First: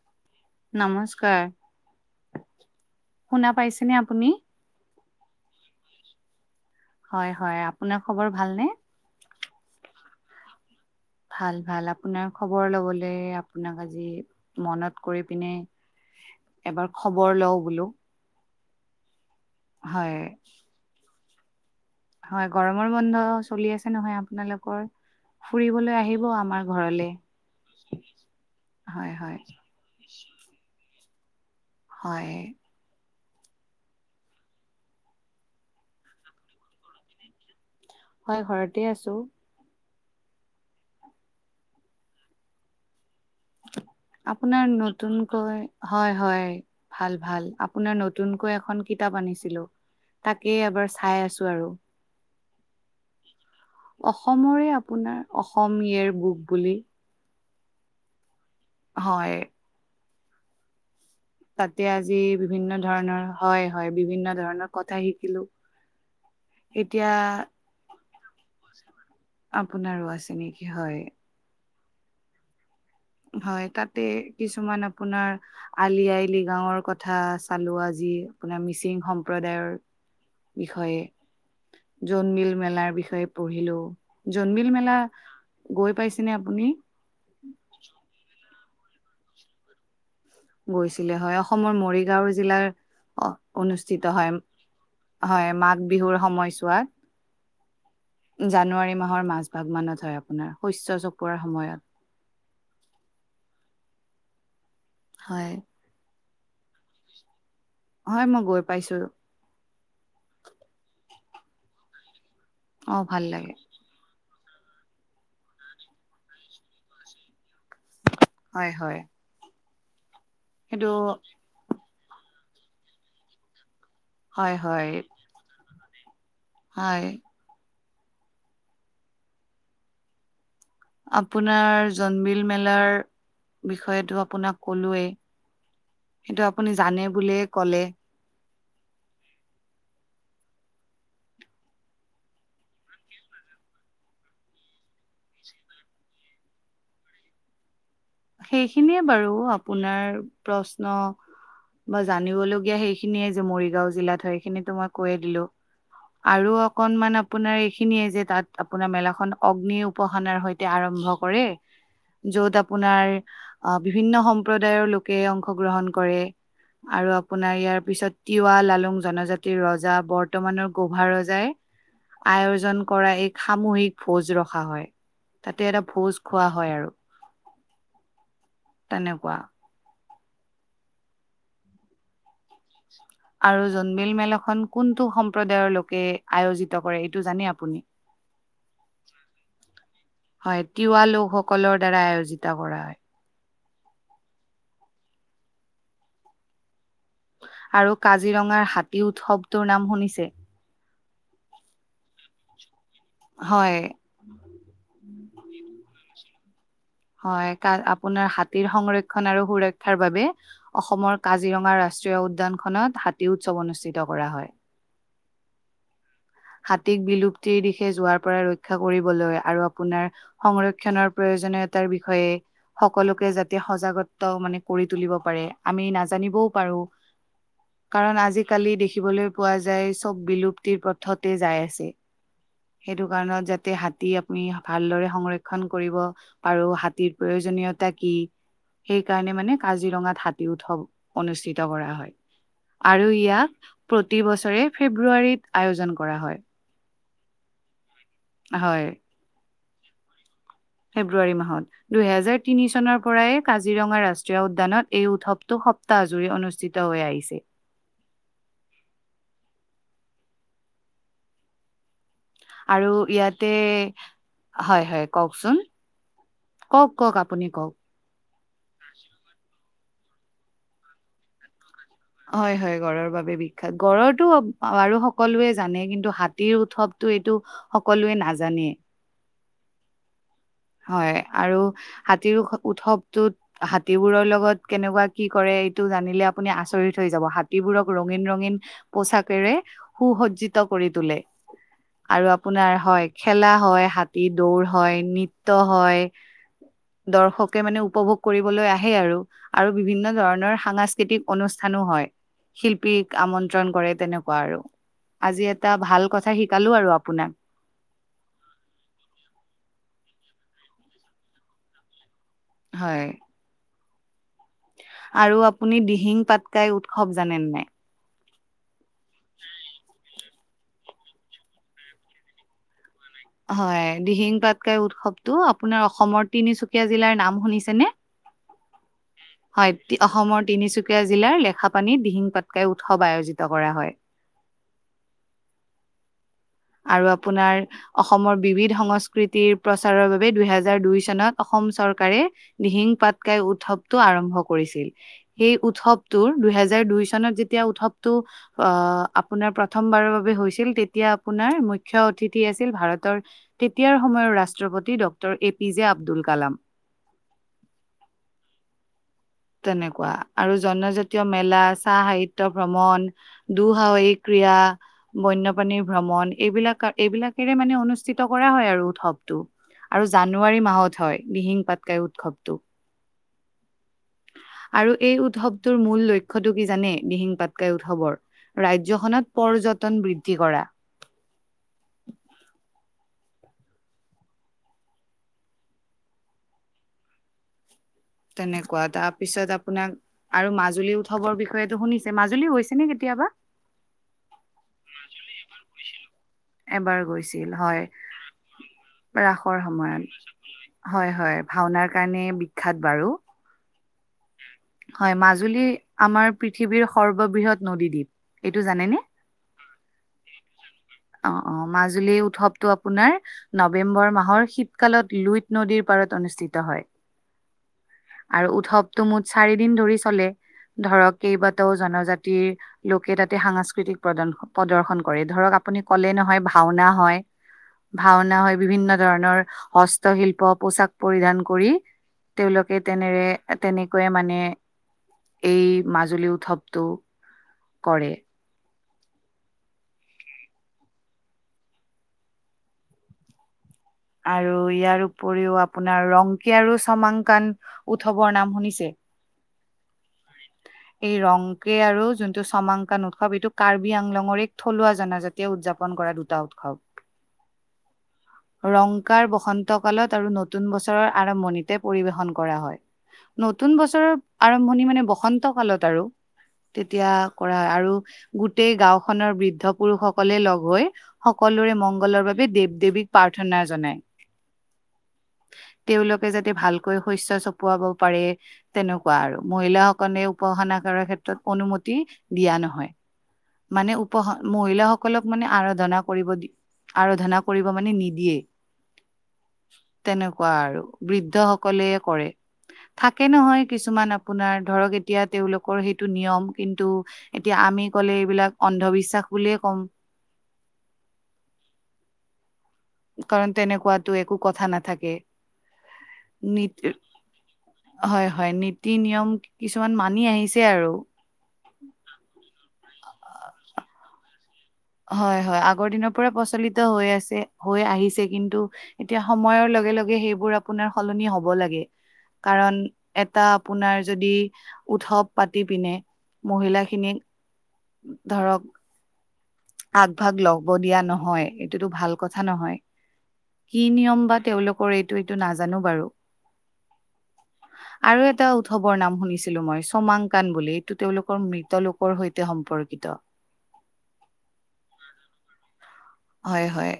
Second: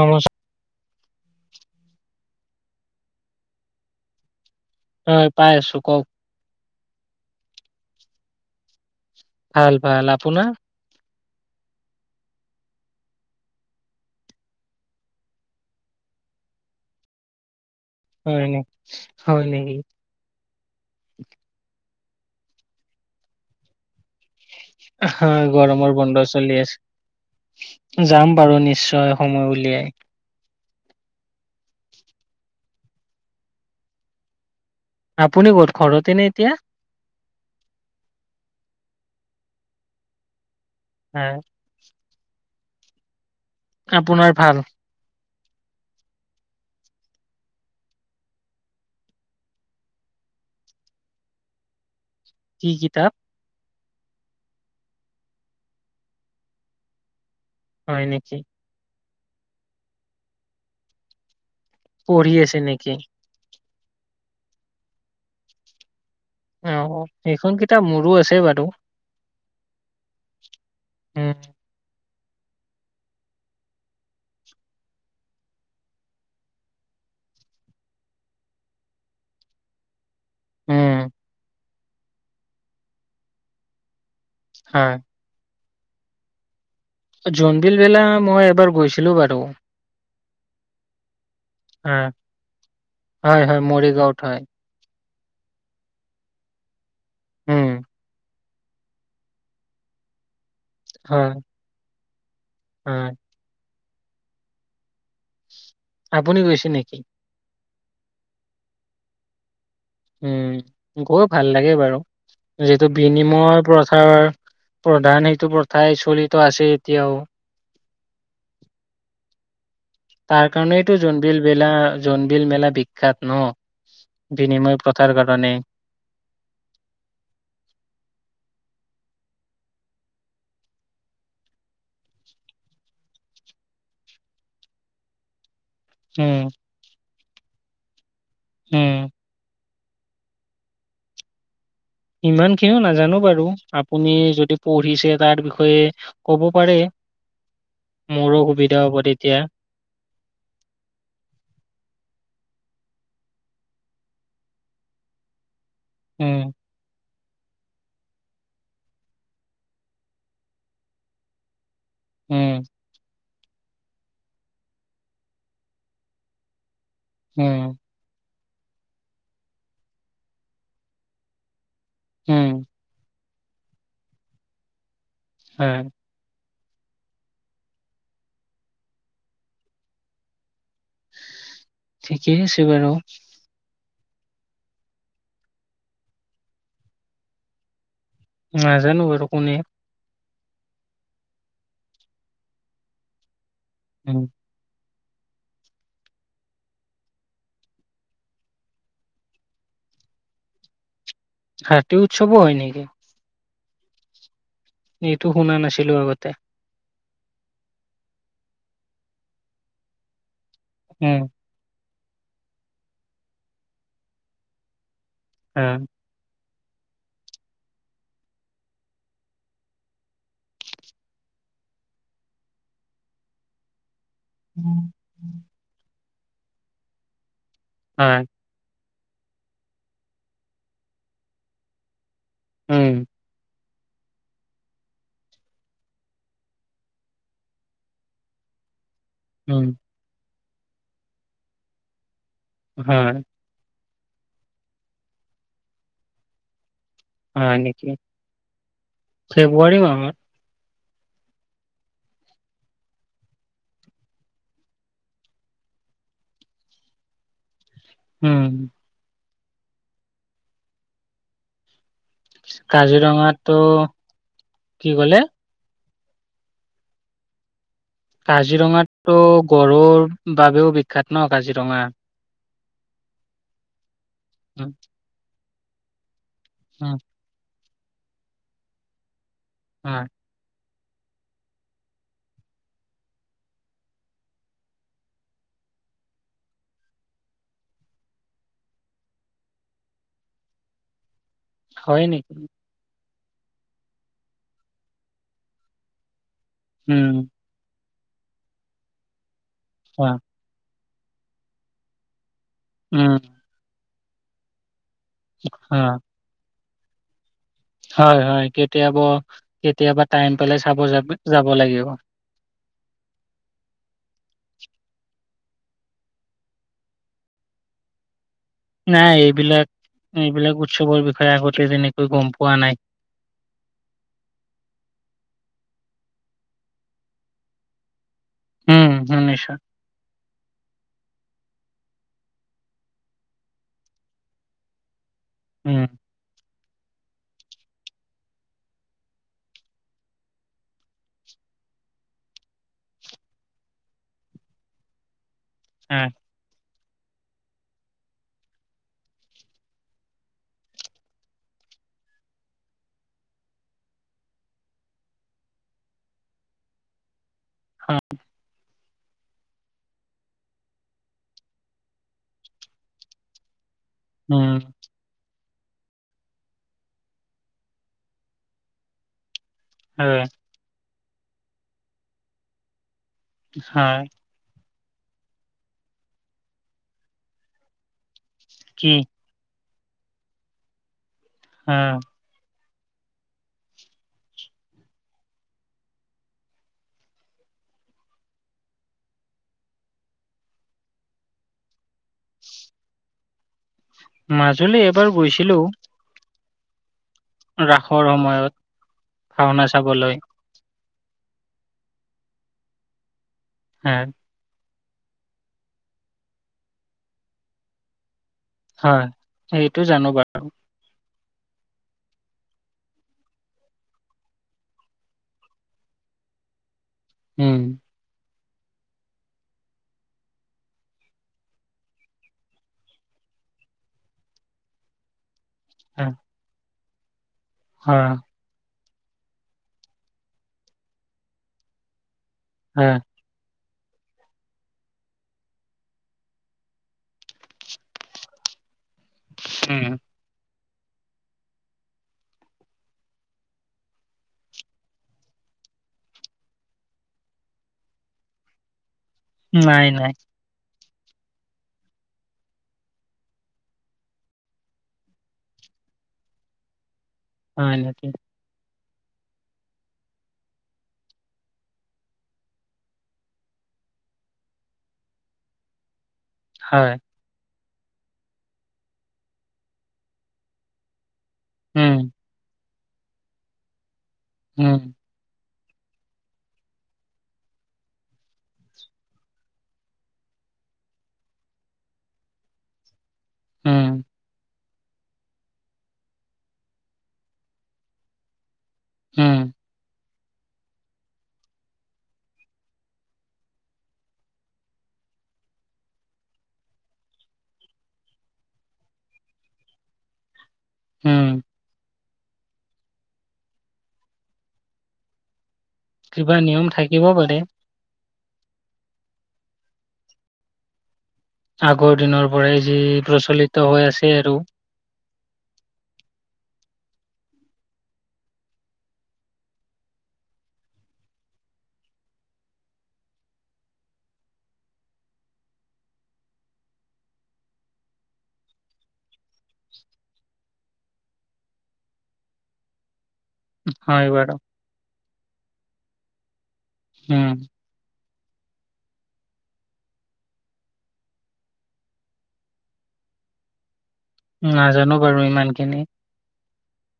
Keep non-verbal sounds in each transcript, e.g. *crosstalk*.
নমস্কাৰ নমস্কাৰ। শুনা পাইছেনে আপুনি? হয় পাই আছো, কওক হয় হয়। আপোনাৰ খবৰ ভালনে? ভাল ভাল। আপোনাৰ? ভাল ভাল। আপোনাৰ খবৰ ল'বলৈ আপোনাক আজি মনত কৰি পিনে এবাৰ খবৰ লওঁ বোলো, হয় নে হয় নেকি? হয়। হয় গৰমৰ বন্ধ চলি আছে নহয় আপোনালোকৰ? ফুৰিবলৈ গৰমৰ বন্ধ আহিব চলি আমাৰ আছে। ঘৰলে। যাম বাৰু হয় নিশ্চয় হয় সময় উলিয়াই। হয়। আপুনি ক'ত ঘৰতেনে এতিয়া? হয় ঘৰতে আছোঁ। হয়। আপোনাৰ ন নতুনকৈ, হয় হয়, ভাল ভাল। আপোনাৰ নতুনকৈ এখন কিতাপ আনিছিলোঁ। তাকেই এবাৰ চাই আছো আৰু। কি কিতাপ? অসমৰে আপোনাৰ অসম ইয়েৰ বুক বুলি। হয় নেকি? হয়। তাতে আজি পঢ়ি আছে বিভিন্ন নেকি ধৰণৰ হয় হয়, বিভিন্ন ধৰণৰ কথা শিকিলোঁ। অ অ, সেইখন কিতাপ মোৰো আছে বাৰু। আপোনাৰো আছে নেকি? হয়। উ হয় তাতে কিছুমান আপোনাৰ আলি আই লিগাৱৰ কথা চালো আজি আপোনাৰ মিচিং সম্প্ৰদায়ৰ। উম বিষয়ে, জোনমিল মেলাৰ বিষয়ে পঢ়িলো। জোনমিল হয় মেলা গৈ পাইছেনে আপুনি? জোনবিল মেলা মই এবাৰ গৈছিলো বাৰু। গৈছিলে হয়, অসমৰ হয় মৰিগাঁও জিলাৰ হয় হয় অনুষ্ঠিত মৰিগাঁওত হয়। হয় মাঘ বিহুৰ সময়ছোৱাত। উম জানুৱাৰী মাহৰ মাজভাগ মানত হয় আপোনাৰ শস্য হয় চপোৱাৰ সময়ত। হয় হয়। আপুনি গৈছে নেকি? হয় মই গৈ পাইছো। উম গৈ ভাল লাগে বাৰু যিহেতু অ ভাল লাগে বিনিময় পথাৰ প্ৰধান সেইটো প্ৰথাই চলিত আছে এতিয়াও। হয় হয়। তাৰ সেইটো কাৰণেইটো জোনবিল মেলা জোনবিল মেলা বিখ্যাত ন হয় বিনিময় হয় প্ৰথাৰ কাৰে ণে হয়। আপোনাৰ জোনবিল মেলাৰ বিষয়টো আপোনাক কলোৱে। সেইটো উম আপুনি জানে বুলিয়ে ক'লে। উম। ইমান খিনিও নাজানো বাৰু আপুনি যদি পঢ়িছে তাৰ বিষয়ে ক'ব পাৰে। মোৰো সুবিধা হ'ব সেইখিনিয়ে বাৰু তেতিয়া। আপোনাৰ প্ৰশ্ন বা জানিবলগীয়া সেইখিনিয়ে যে মৰিগাঁও জিলাত হয় সেইখিনিতো মই কৈয়ে দিলো। উম আৰু অকনমান আপোনাৰ এইখিনিয়ে যে তাত আপোনাৰ মেলা খন অগ্নিৰ উপাসনাৰ সৈতে আৰম্ভ কৰে। উম য'ত আ আপোনাৰ বিভিন্ন সম্প্ৰদায়ৰ লোকে অংশগ্ৰহণ কৰে আৰু আপোনাৰ উম ইয়াৰ পিছত তিৱা লালুং জনজাতিৰ ৰজা বৰ্তমানৰ গোভা ৰজাই উম আয়োজন কৰা এক সামূহিক ভোজ ৰখা হয়। তাতে হয় এটা ভোজ খোৱা হয় আৰু। তেনেকুৱা। ঠিকেই আছে বাৰু। আৰু জোনবিল মেলাখন কোনটো সম্প্ৰদায়ৰ লোকে আয়োজিত কৰে এইটো জানে আপুনি? *unintelligible* নাজানো বাৰু কোনে হয় তিৱা লোকসকলৰ দ্বাৰা আয়োজিত কৰা হয়। উম। আৰু কাজিৰঙাৰ হাতী উৎসৱটোৰ নাম শুনিছে? হাতী উৎসৱো হয় নেকি? হয়। এইটো শুনা নাছিলো আগতে। হয় কা আপোনাৰ হাতীৰ সংৰক্ষণ আৰু সুৰক্ষাৰ বাবে উম অসমৰ কা কাজিৰঙা ৰাষ্ট্ৰীয় উদ্যানখনত হাতী উৎসৱ অনুষ্ঠিত কৰা হয়। *unintelligible* উম *unintelligible* হাতীক বিলুপ্তিৰ দিশে যোৱাৰ পৰা ৰক্ষা কৰিবলৈ আৰু আপোনাৰ *inaudible* সংৰক্ষণৰ প্ৰয়োজনীয়তাৰ বিষয়ে সকলোকে যাতে সজাগতা *unintelligible* *unintelligible* মানে কৰি তুলিব পাৰে। আমি নাজানিবও পাৰোঁ হয় কাৰণ আজি *unintelligible* কালি দেখিবলৈ পোৱা যায় চব বিলুপ্তিৰ পথতে যাই আছে। *inaudible* উম সেইটো কাৰণত যাতে *unintelligible* *unintelligible* হাতী আপুনি ভালদৰে সংৰক্ষন কৰিব পাৰোঁ। হাতীৰ প্ৰয়োজনীয়তা কি? *unintelligible* সেইকাৰণে মানে উম। কাজিৰঙাত হাতী উৎসৱ অনুষ্ঠিত কৰা হয়। *unintelligible* আৰু হয়, ইয়াক প্ৰতি বছৰে ফেব্ৰুৱাৰীত আয়োজন কৰা হয়। *inaudible* হয় নেকি? *inaudible* হয়। *inaudible* ফেব্ৰুৱাৰী মাহত? *unintelligible* ফেব্ৰুৱাৰী মাহত। দুহেজাৰ তিনি চনৰ পৰাই কাজিৰঙা ৰাষ্ট্ৰীয় উদ্যানত এই উৎসৱটো *unintelligible* *unintelligible* সপ্তাহ জুৰি অনুষ্ঠিত হৈ আহিছে। উম! *inaudible* আৰু ইয়াতে কাজিৰঙাতো *inaudible* কি হয়-হয়, ক'লে? কওঁকচোন? কওক-কওক, আপুনি কওক? *unintelligible* কাজিৰঙাত তো গঁড়ৰ বাবেও বিখ্যাত ন কাজিৰঙা। *unintelligible* হয়-হয়, গঁড়ৰ বাবে বিখ্যাত। গঁড়ৰটো উম, আৰু সকলোৱেই জানে কিন্তু হাত *unintelligible* হাতীৰ উম, উৎসৱটো এইটো সকলোৱেই জানে নাজানেই। *inaudible* হয়। *inaudible* হয় আৰু হাতীৰ উৎসৱ-উৎসৱটোত *unintelligible* হাতীবোৰৰ লগত কেনেকুৱা কি কৰে এইটো জানিলে আপুনি আচৰিত হৈ যাব। হাতীবোৰক ৰঙীন-ৰঙীন *unintelligible* পোচাকেৰে সু-সজ্জিত কৰি তোলে। হয় *inaudible* আৰু নেকি? আপোনাৰ হয় খেলা হয়, হাতী দৌৰ হয়, নৃত *unintelligible* নৃত্য হয়। উম, দৰ্শকে মানে উপভোগ কৰিবলৈ আহে আৰু। *unintelligible* আৰু বিভিন্ন হয়, ধৰণৰ সাংস্কৃতিক অনুষ্ঠানো হয়। শিল্পীক উম, আমন্ত্ৰ *unintelligible* আমন্ত্ৰণ কৰে তেনেকুৱা আৰু। আজি এটা ভাল কথা শিকালোঁ আৰু আপোনাক। *unintelligible* হয়-হয়। কেতিয়াবা-কেতিয়াবা টাইম পালে চাব যাব লাগিব। *unintelligible* হয়। *unintelligible* আৰু আপুনি দিহিং পাটকাই উৎসৱ জানেনে নাই? *unintelligible* নাই এইবিলাক-এইবিলাক উৎসৱৰ বিষয়ে আগতে তেনেকৈ গম পোৱা নাই। *unintelligible* হয়। দিহিং পাটকাই উৎসৱটো আপোনাৰ অসমৰ তিনিচুকীয়া জিলাৰ নাম শুনিছে নে? উম, *unintelligible* *inaudible* শুনিছোঁ। হয়। অসমৰ তিনিচুকীয়া জিলাৰ লেখাপানীত দিহিং পাটকাই উৎসৱ আয়োজিত কৰা হয়। *unintelligible* উম *unintelligible* আৰু আপোনাৰ *inaudible* অসমৰ বিবিধ সংস্কৃতিৰ প্ৰচাৰৰ বাবে দুহেজাৰ দুই চনত অসম চৰকাৰে *unintelligible* দিহিং পাটকাই উৎসৱটো আৰম্ভ কৰিছিল। সেই হয়, উৎসৱটোৰ *unintelligible* দুহেজাৰ দুই চনত যেতিয়া উৎসৱটো অ আপোনাৰ প্ৰথমবাৰৰ বাবে হৈছিল তেতিয়া *unintelligible* আপোনাৰ মুখ্য অতিথি আছিল ভাৰতৰ *unintelligible* তেতিয়াৰ সময়ৰ ৰাষ্ট্ৰপতি ডঃ A P J Abdul Kalam. *unintelligible* হয় *inaudible* তেনেকুৱা আৰু জনজাতীয় মেলা, চাহ সাহিত্য ভ্ৰমণ, দুঃসাহসিক *unintelligible* উম, ক্ৰিয়া বন্যপ্ৰাণীৰ ভ্ৰমণ এইবিলাক কা এইবিলাকেৰে মানে অনুষ্ঠিত কৰা হয় আৰু উৎসৱটো। আৰু হয়, জানুৱাৰী মাহত হয়, দিহিং পাটকাই উৎসৱটো। হয়। আৰু এই উৎসৱটোৰ মূল লক্ষ্যটো কি জানে, দিহিং পাটকাই উৎসৱৰ? কি? ৰাজ্যখনত পৰ্যটন বৃদ্ধি কৰা। অ। তেনেকুৱা তাৰপিছত আপোনাক আৰু মাজুলী উৎসৱৰ বিষয়েতো শুনিছে? মাজুলী গৈছে নে কেতিয়াবা? মাজুলী এবাৰ গৈছিলোঁ। এবাৰ গৈছিল হয়, ৰাসৰ সময়ত ৰাসৰ ভাওনা চাবলৈ সময়ত। হয় হয়, ভাওনাৰ কাৰণে বিখ্যাত বাৰু। এহেত হয়, মাজুলী আমাৰ পৃথিৱীৰ সৰ্ববৃহৎ নদীদ্বীপ। এইটো জানেনে হয়, সেইটো জানোঁ বাৰু। অ' অ', মাজুলী উৎসৱটো আপোনাৰ নৱেম্বৰ মাহৰ শীতকালত লুইত নদীৰ পাৰত অনুষ্ঠিত হয়। উম। আৰু উৎসৱটো মুঠ চাৰি দিন ধৰি চলে, ধৰক কেইবাটাও জনজাতিৰ লোকে তাতে সাংস্কৃতিক প্ৰদন প্ৰদৰ্শন কৰে, ধৰক আপ আপুনি হয় ক'লে নহয় ভাওনা হয়, ভাওন না হয় বিভিন্ন ধৰণৰ হস্তশিল্প, পোচাক পৰিধান কৰি তেওঁলোকে হয় তেনেৰে তেনেকৈয়ে মানে এই মাজুলী উৎসৱটো কৰে। হু হুম। আৰু ইয়াৰ উপৰিও আপোনাৰ ৰংকী আৰু চমাংকান উৎসৱৰ নাম শুনিছে? নাই, নাই। এই ৰংক্ৰে আৰু যোনটো ছমাংকান উৎসৱ এইটো কাৰ্বি আংলঙৰ এক থলুৱা জনাজা তিয়ে উদযাপন কৰা দুটা উৎসৱ। হয় নেকি? ৰংকাৰ বসন্তকালত আৰু নতুন বছৰৰ আৰম্ভণিতে পৰিবেশন কৰা হয়। নতুন বছৰৰ আৰম্ভণি মানে বসন্তকালত আৰু। হয় তেতিয়া কৰা আৰু গোটেই গাওঁখনৰ বৃদ্ধ পুৰুষসকলে লগ হৈ সকলোৰে উম মংগলৰ বাবে দেৱ - দেৱীক প্ৰাৰ্থনা জনায়। উম। তেওঁলোকে যাতে ভালকৈ শস্য চপোৱাব পাৰে তেনেকুৱা আৰু মহিলাসকনে উপাসনা কৰাৰ ক্ষেত্ৰত অনুমতি দিয়া নহয়। উম মানে উপহ মহিলাসকলক মানে আৰাধনা কৰিব দি, আৰাধনা কৰিব মানে নি দিয়ে। হুম। এনেকুৱা আৰু বৃদ্ধ সকলয়ে কৰে। থাকে নহয় কিছুমান আপোনাৰ ধৰক এতিয়া তেওঁলোকৰ সেইটো নিয়ম কিন্তু এতিয়া আমি ক'লে এইবিলাক অন্ধবিশ্বাস বুলিয়ে কম। ওম। কাৰণ তেনেকুৱাতো একো কথা নাথাকে। কিবা নিয়ম নীতি থাকিব পাৰে? হয়, হয়, নীতি-নিয়ম কিছুমান মানি আহিছে আৰু। আগৰ দিনৰ পৰাই যি, প্ৰচলিত হৈ আছে আৰু। হয়, হয়! আগৰ দিনৰ পৰা প্ৰচলিত হৈ আছে, হৈ আহিছে। কিন্তু, এতিয়া, সময়ৰ লগে লগে সেইবোৰ আপোনাৰ সলনি হ'ব লাগে। কাৰণ, এটা আপোনাৰ যদি, উৎসৱ পাতি পিনে, মহিলা খিনিক ধৰক, আগভাগ ল'ব দিয়া নহয়, এইটোতো ভাল কথা নহয়। কি হয় নিয়ম বাৰু বা তেওঁলোকৰ এইটো, এইটো নাজানোঁ বাৰু। উম! আৰু এটা উৎসৱৰ নাম শুনিছিলোঁ, মই! চমাংকান বুলি। এইটো তেওঁলোকৰ মৃত লোক লোকৰ সৈতে সম্পৰ্কিত। নাজানোঁ বাৰু ইমান খিনি। হয়, হয়!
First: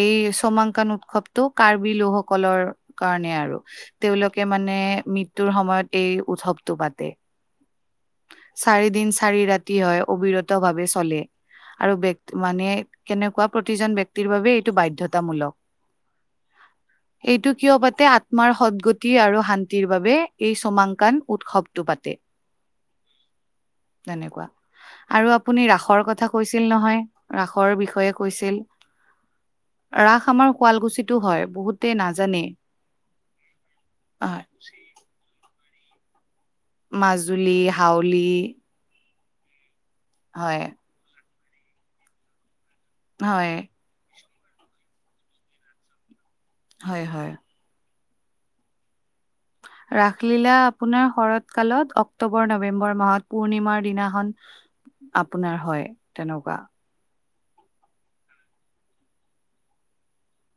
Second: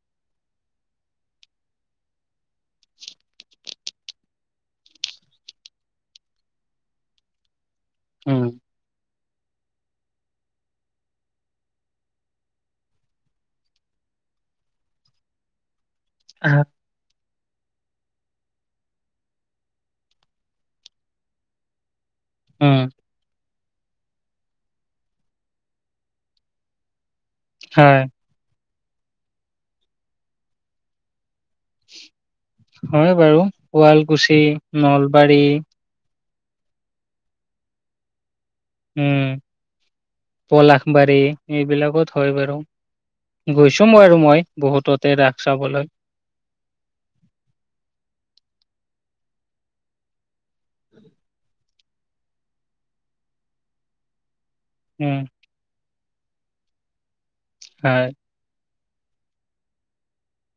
এই, চমাংকান উৎসৱটো, কাৰ্বি লোকসকলৰ কাৰণে আৰু। তেওঁলোকে মানে, মৃত্যুৰ সময়ত এই, উৎসৱতটো পাতে। উম! চাৰি দিন, চাৰি ৰাতি হয়, অবিৰত ভাৱে চলে। আৰু *unintelligible* মানে, কেনেকুৱা প্ৰতিজন ব্যক্তিৰ বাবে এইটো বাধ্যতামূলক। *unintelligible* *inaudible* এইটো কিয় পাতে! আত্মাৰ সদগতি আৰু শান্তিৰ বাবে, এই চমাংকান উৎসৱটো পাতে। উম! তেনেকুৱা! আৰু আপুনি ৰাসৰ কথা কৈছিল নহয়, ৰাসৰ হয় বিষয়ে, কৈছিল, ৰাস আমাৰ শুৱালকুছিতো হয়। বহুত *unintelligible* হয় বাৰু! আহ, শুৱালকুছি, নলবাৰী। মাজুলী, হাউলী। উম! পলাশবাৰী, এইবিলাকত হয় বাৰু হয়, গৈছোঁ। ত' আৰু মই, বহুততে ৰাস চাবলৈ। হয়, হয়! ৰাসলীলা আপোনাৰ, শৰৎ কালত, অক্টোবৰ- নৱেম্বৰ মাহত, পূৰ্ণিমাৰ দিনাখন। উম আপোনাৰ হয়, তেনেকুৱা? হয়!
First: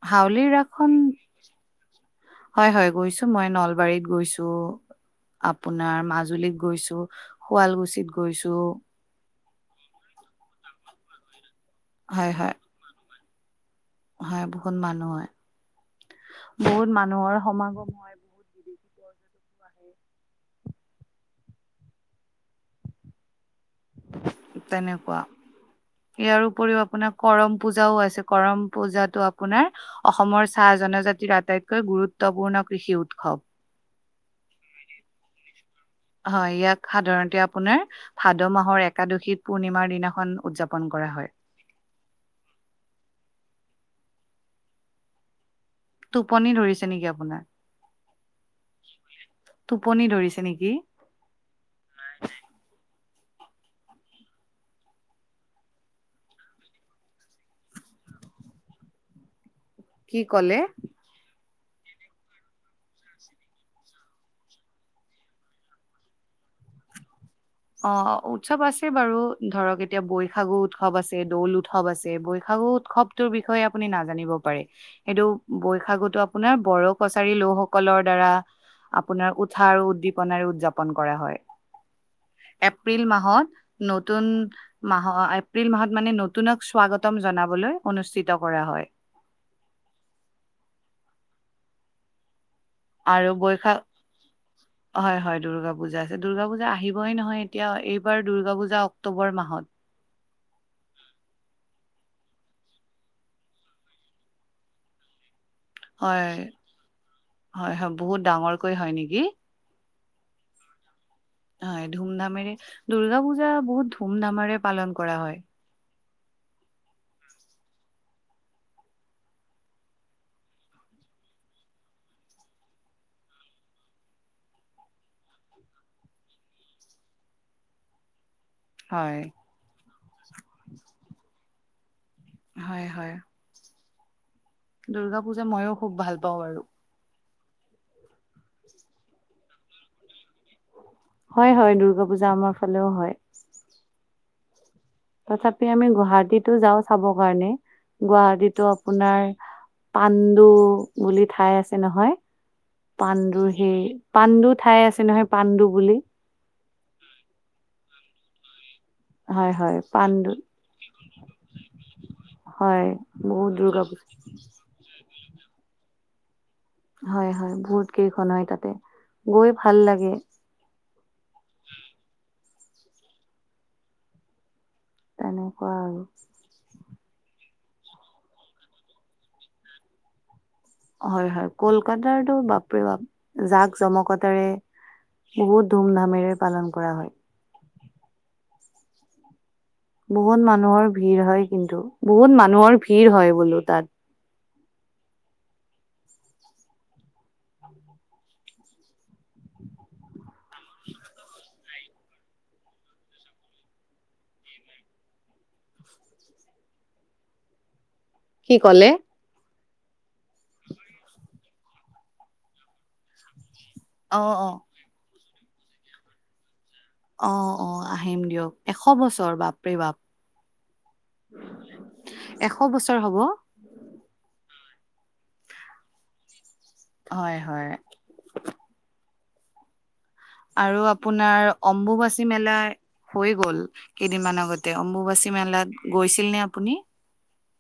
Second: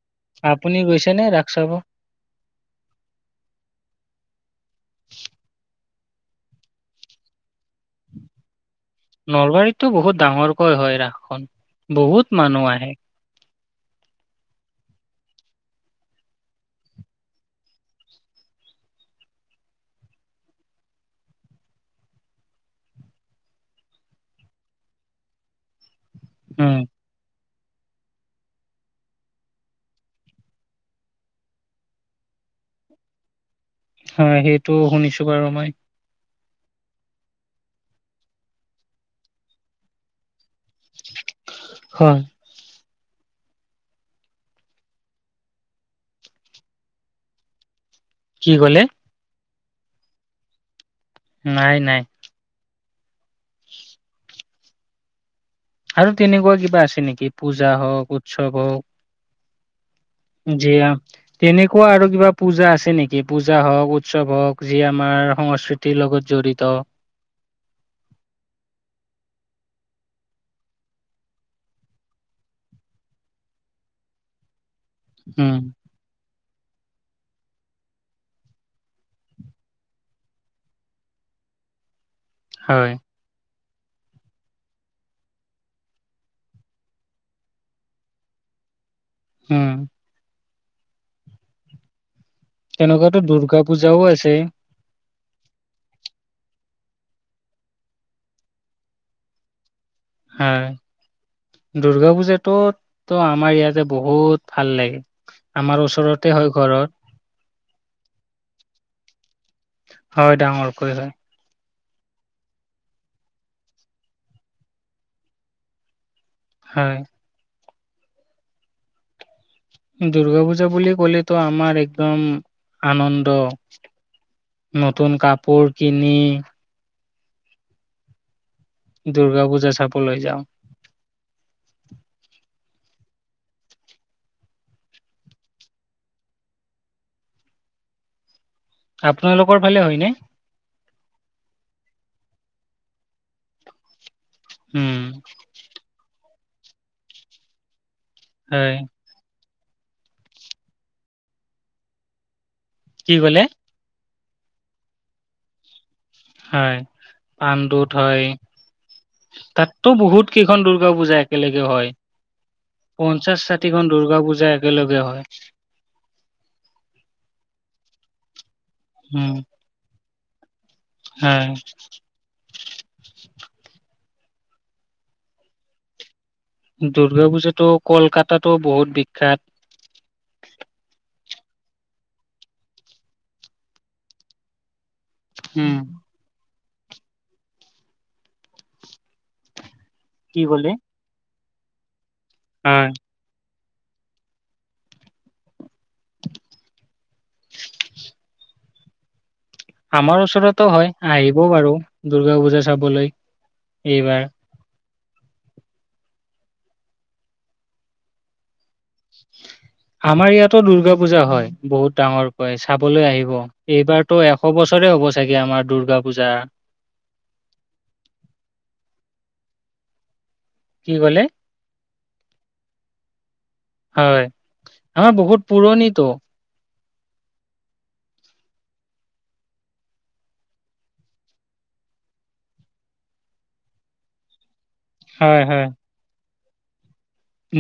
হাউলিৰ ৰাস আপুনি খন, গৈছে নে ৰাস চাব হয়, হয়, গৈছোঁ। মই নলবাৰীত গৈছোঁ। আপোনাৰ মাজুলীত গৈছোঁ, শুৱালকুছিত গৈছোঁ। নলবাৰীততো বহুত ডাঙৰকৈ হয়, ৰাসখন! হয়, বহুত হয়, মানুহ আহে। হয়, বহুত মানুহ হয়। বহুত মানুহৰ সমাগম হয়! বহুত *inaudible* তেনেকুৱা! ইয়াৰ উম উপৰিও আপোনাৰ, কৰম পূজাও আছে, কৰম পূজাতো আপোনাৰ, অসমৰ চাহ জনজাতিৰ, আটাইতকৈ গুৰুত্বপূৰ্ণ কৃষি উৎসৱ। হয়, সেইটো শুনিছোঁ বাৰু মই। হয়, ইয়াক সাধাৰণতে আপোনাৰ ভাদ মাহৰ একাদশী পূৰ্ণিমাৰ দিনাখন, উদযাপন কৰা হয়। হয়। টোপনি ধৰিছে নেকি আপোনাৰ? কি ক'লে? টোপনি ধৰিছে নেকি? নাই নাই। আৰু তেনেকুৱা কিবা আছে নেকি পূজা হওক, উৎসৱ হওক? কি ক'লে যি অ তেনেকুৱা আৰু কিবা পূজা আছে নেকি? পূজা হওক, উৎসৱ হওক, যি আমাৰ সংস্কৃতি- লগত জড়িত। অ উৎসৱ আছে বাৰু, ধৰক এতিয়া বৈশাগু উৎসৱ আছে, দৌল উৎসৱ আছে, বৈশাগু উৎসৱ- টো বিষয়ে আপুনি নাজানিব পাৰে। সেইটো উম বৈশাগুতো- আপোনাৰ বড়ো কছাৰী লোকসকলৰ দ্বাৰা, আপোনাৰ উঠা আৰু উদ্দীপনাৰে উদযাপন কৰা হয়। হয় এপ্ৰিল মাহত নতুন, মাহ এপ্ৰিল মাহত মানে নতুনক স্বাগতম জনাবলৈ অনুষ্ঠিত কৰা হয়। উম। তেনেকুৱাতো আৰু দুৰ্গা বৈশাখ পূজাও আছে। হয় হয় দুৰ্গা পূজা আছে, দুৰ্গা পূজা আহিবই নহয় এতিয়া, এইবাৰ দুৰ্গা পূজা অক্টোবৰ মাহত। হয়। দূৰ্গা পূজাটো তো আমাৰ ইয়াতে বহুত ভাল লাগে। আমাৰ ওচৰতে হয় ঘৰত। হয় হয়, বহুত ডাঙৰকৈ হয় নেকি? হয় ডাঙৰ কৈ হয়। হয় ধুম ধামেৰে। দুৰ্গা পূজা বহুত ধুম ধামেৰে পালন কৰা হয়। হয়। দুৰ্গা পূজা বুলি ক'লেতো আমাৰ একদম আনন্দ। নতুন কাপোৰ কিনি, হয় দূৰ্গা পূজা চাবলৈ যাওঁ। হয় হয়। দুৰ্গা পূজা মইয়ো খুব ভাল পাওঁ আৰু। আপোনালোকৰ ফালে হয়নে? হয় হয়, দুৰ্গা পূজা আমাৰ ফালেও হয়। উম। তাতে আমি গুৱাহাটীতো যাওঁ চাব কাৰণে। গুৱাহাটীতো হয় আপোনাৰ- পাণ্ডু বুলি ঠাই আছে নহয়, কি ক'লে? পাণ্ডুৰ সেই- পাণ্ডু ঠাই আছে নহয়, পাণ্ডু বুলি। হয়, পাণ্ডু দুত হয়। হয় হয় তাতটো বহুত পাণ্ডু কেইখন দুৰ্গা পূজা একেলগে হয়। হয় পঞ্চাশ বহুত ষাঠিখন দুৰ্গা পূজা একেলগে হয়। হয় হয় বহুত কেইখন হয় তাতে। উম গৈ ভাল লাগে। হয়। তেনেকুৱা আৰু। দুৰ্গা পুজাটো কলকাতাটো বহুত বিখ্যাত। হয় হয়, কলকাতাৰটো বাপৰে বাপ জাক জমকতাৰে, বহুত উম ধুমধামেৰে পালন কৰা হয়। কি বহুত ক'লে? মানুহৰ ভিৰ হয় কিন্তু। বহুত মানুহৰ ভিৰ হয় বোলো তাত। আমাৰ ওচৰতো হয়, আহিব বাৰু দূৰ্গা পূজা চাবলৈ এইবাৰ। কি, ক'লে? আমাৰ ইয়াতো দুৰ্গা পূজা হয়, বহুত ডাঙৰকৈ চাবলৈ আহিব এইবাৰতো অ এশ অ বছৰ ৰে, হ'ব চাগে আমাৰ দুৰ্গা পূজা। অ, অ, আহিম দিয়ক, এশ বছৰ বাপৰে-বাপ। কি ক'লে? এশ বছৰ হ'ব? হয়, আমাৰ বহুত পুৰণিতো। হয়, হয়। আৰু আপোনাৰ অম্বুবাচী মেলা হৈ গ'ল, কেইদিনমান আগত। তে, অম্বুবাচী হয়, হয়। মেলাত গৈছিলনে আপুনি?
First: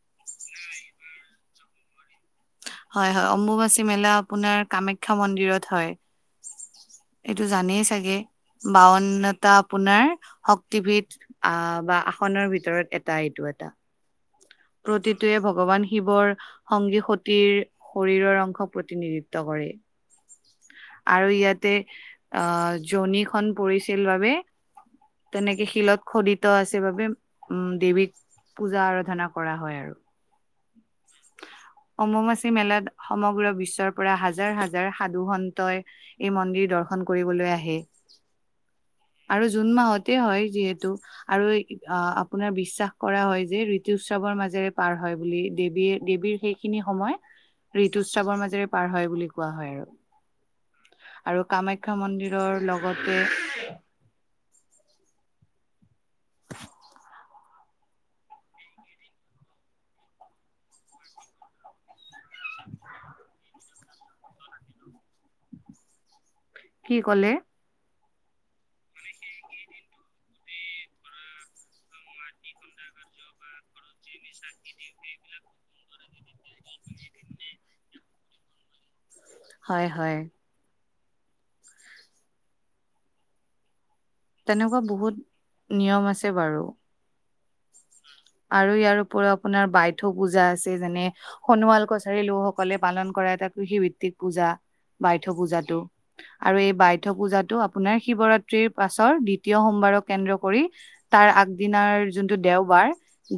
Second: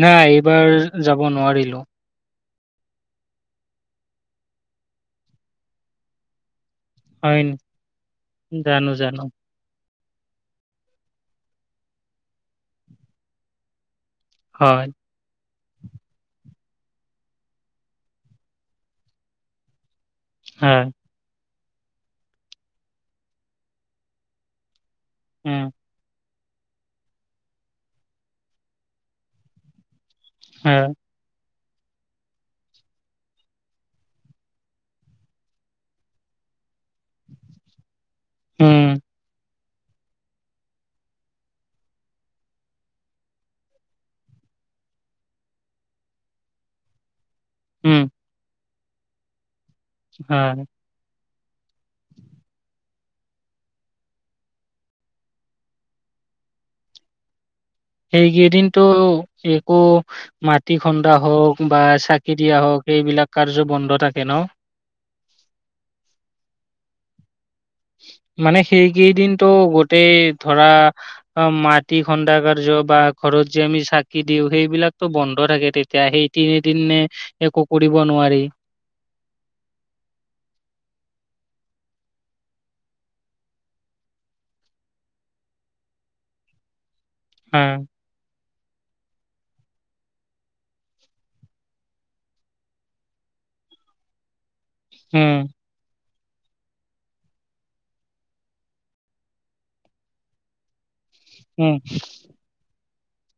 নাই, এইবাৰ যাব নোৱাৰিলো। হয়, হয়, অম্বুবাচী মেলা আপোনাৰ কামাখ্যা মন্দিৰত হয়। হয়, এইটো নি? জানেই চাগে, জানো জানো বাৱন্ন টা আপোনাৰ শক্তিবিদ আহ, বা আসনৰ ভিতৰত এটা এইটো এটা। হ প্ৰতিটয়ে ভগৱান শিৱৰ সংগী, সতিৰ শৰীৰৰ অংশ প্ৰতিনিধিত্ব কৰে। হয়। আৰু ইয়াতে, আহ জনীখন পৰিছিল বাবে উম, তেনেকে শিলত খদিত আছে বাবেই, উম, দেৱীক পূজা আৰাধনা কৰা হয় আৰু। হয়। অম্ববাচী মেলাত সমগ্ৰ বিশ্বৰ পৰা হাজাৰ- হাজাৰ সাধু সন্তই এই মন্দিৰ দৰ্শন দৰ্শন কৰিবলৈ আহে, উম, আৰু জুন মাহতে হয় যিহেতু আৰু অ, আপোনাৰ বিশ্বাস কৰা হয় যে ঋতু উৎসৱৰ মাজেৰে পাৰ হয় বুলি দেৱীয়ে দেৱীৰ সেইখিনি সময়, উম, ঋতুসাৱৰ মাজেৰে পাৰ হয় বুলি কোৱা হয় আৰু। হয়। আৰু কামাখ্যা মন্দিৰৰ লগতে। সেইকেইদিনতো, একো মাটি খন্দা হ'ওক বা চা কেতিয়া হ'ওক সেইবিলাক কাৰ্য বন্ধ থাকে ন। কি ক'লে? মানে সেইকেইদিনটো গোটেই ধৰা অ, মাটি খন্দা কাৰ্য বা ঘৰত যে আমি চাকি দিওঁ, সেইবিলাকতো বন্ধ থাকে তে সেয়াহে সেই তিনিদিনে একো কৰিব নোৱাৰি। হয়, হয়। তেনেকুৱা বহুত নিয়ম আছে বাৰু। হয়। আৰু ইয়াৰ উপৰিও আপোনাৰ বাইথু পূজা আছে, যেন সোণোৱাল কছাৰী লোকসকলে পালন কৰা এটা কৃষিভিত্তিক পূজা বাইথ উম পূজাতটো। আৰু এই বাইথ পূজাটো আপোনাৰ শিৱৰাত্ৰিৰ পাছৰ দ্বিতীয় সোমবাৰক কেন্দ্ৰ কৰি। তাৰ উম আগদিনাৰ যোনটো দেওবাৰ,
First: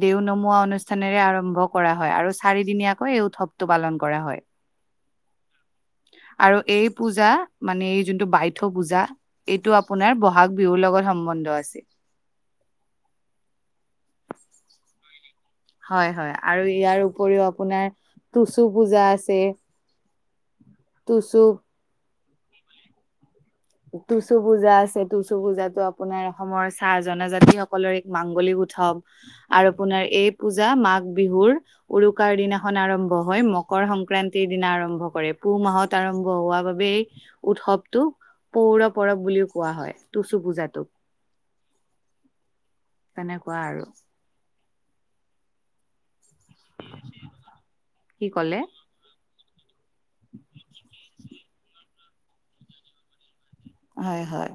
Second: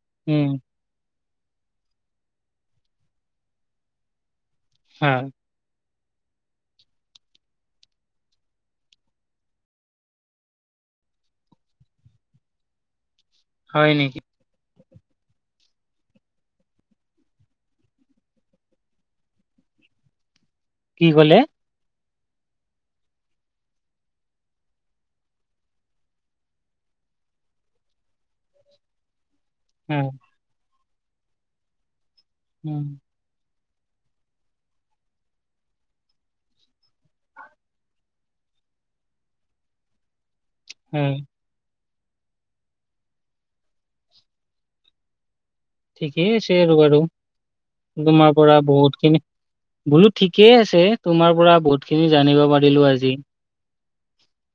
দেও নমোৱা উম অনুষ্ঠান অনুষ্ঠানেৰে আৰম্ভ কৰা হয়, আৰু চাৰিদিনীয়াকৈ এই উৎসৱটো পালন কৰা হয়। হয়। আৰু এই পূজা, মানে এই যোনটো বাইথ পূজা। এইটো আপোনাৰ বহাগ বিহুৰ লগত সম্বন্ধ আছে। হয়, নেকি। হয় হয় আৰু ইয়াৰ উপৰিও আপোনাৰ টুচু পূজা আছে কি ক'লে টুচু টুচু পূজা আছে টুচু পূজাতো আপোনাৰ অসমৰ চাহ জনজাতি সকলৰ এক মাংগলিক উৎসৱ আৰু উম আপোনাৰ এই পূজা মাঘ বিহুৰ উৰুকাৰ দিনাখন উম আৰম্ভ আৰম্ভ হয় মকৰ সংক্ৰান্তিৰ দিনা আৰম্ভ কৰে পুহ মাহত আৰম্ভ হোৱাৰ বাবেই উৎসৱটো পৌৰ পৰব বুলিও কোৱা হয় টুচু পূজাটো উম তেনেকুৱা আৰু ঠিকেই আছে আৰু বাৰু কি তোমাৰ পৰা ক'লে বহুতখিনি বোলো ঠিকেই আছে তোমাৰ পৰা বহুত খিনি জানিব পাৰিলো আজি হয় হয়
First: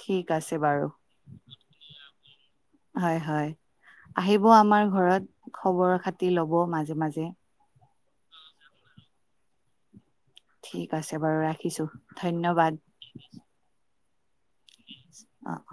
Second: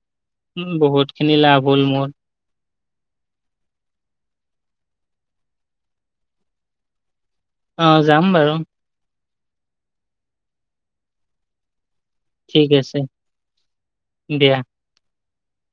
ঠিক আছে উম বাৰু বহুত খিনি লাভ হ'ল মোৰ হয় হয় আহিব আমাৰ ঘৰত খবৰ খাতি ল'ব মাজে মাজে অ যাম বাৰু ঠিক আছে বাৰু ৰাখিছো ঠিক ধন্যবাদ আছে দিয়া ঠিক আছে অহ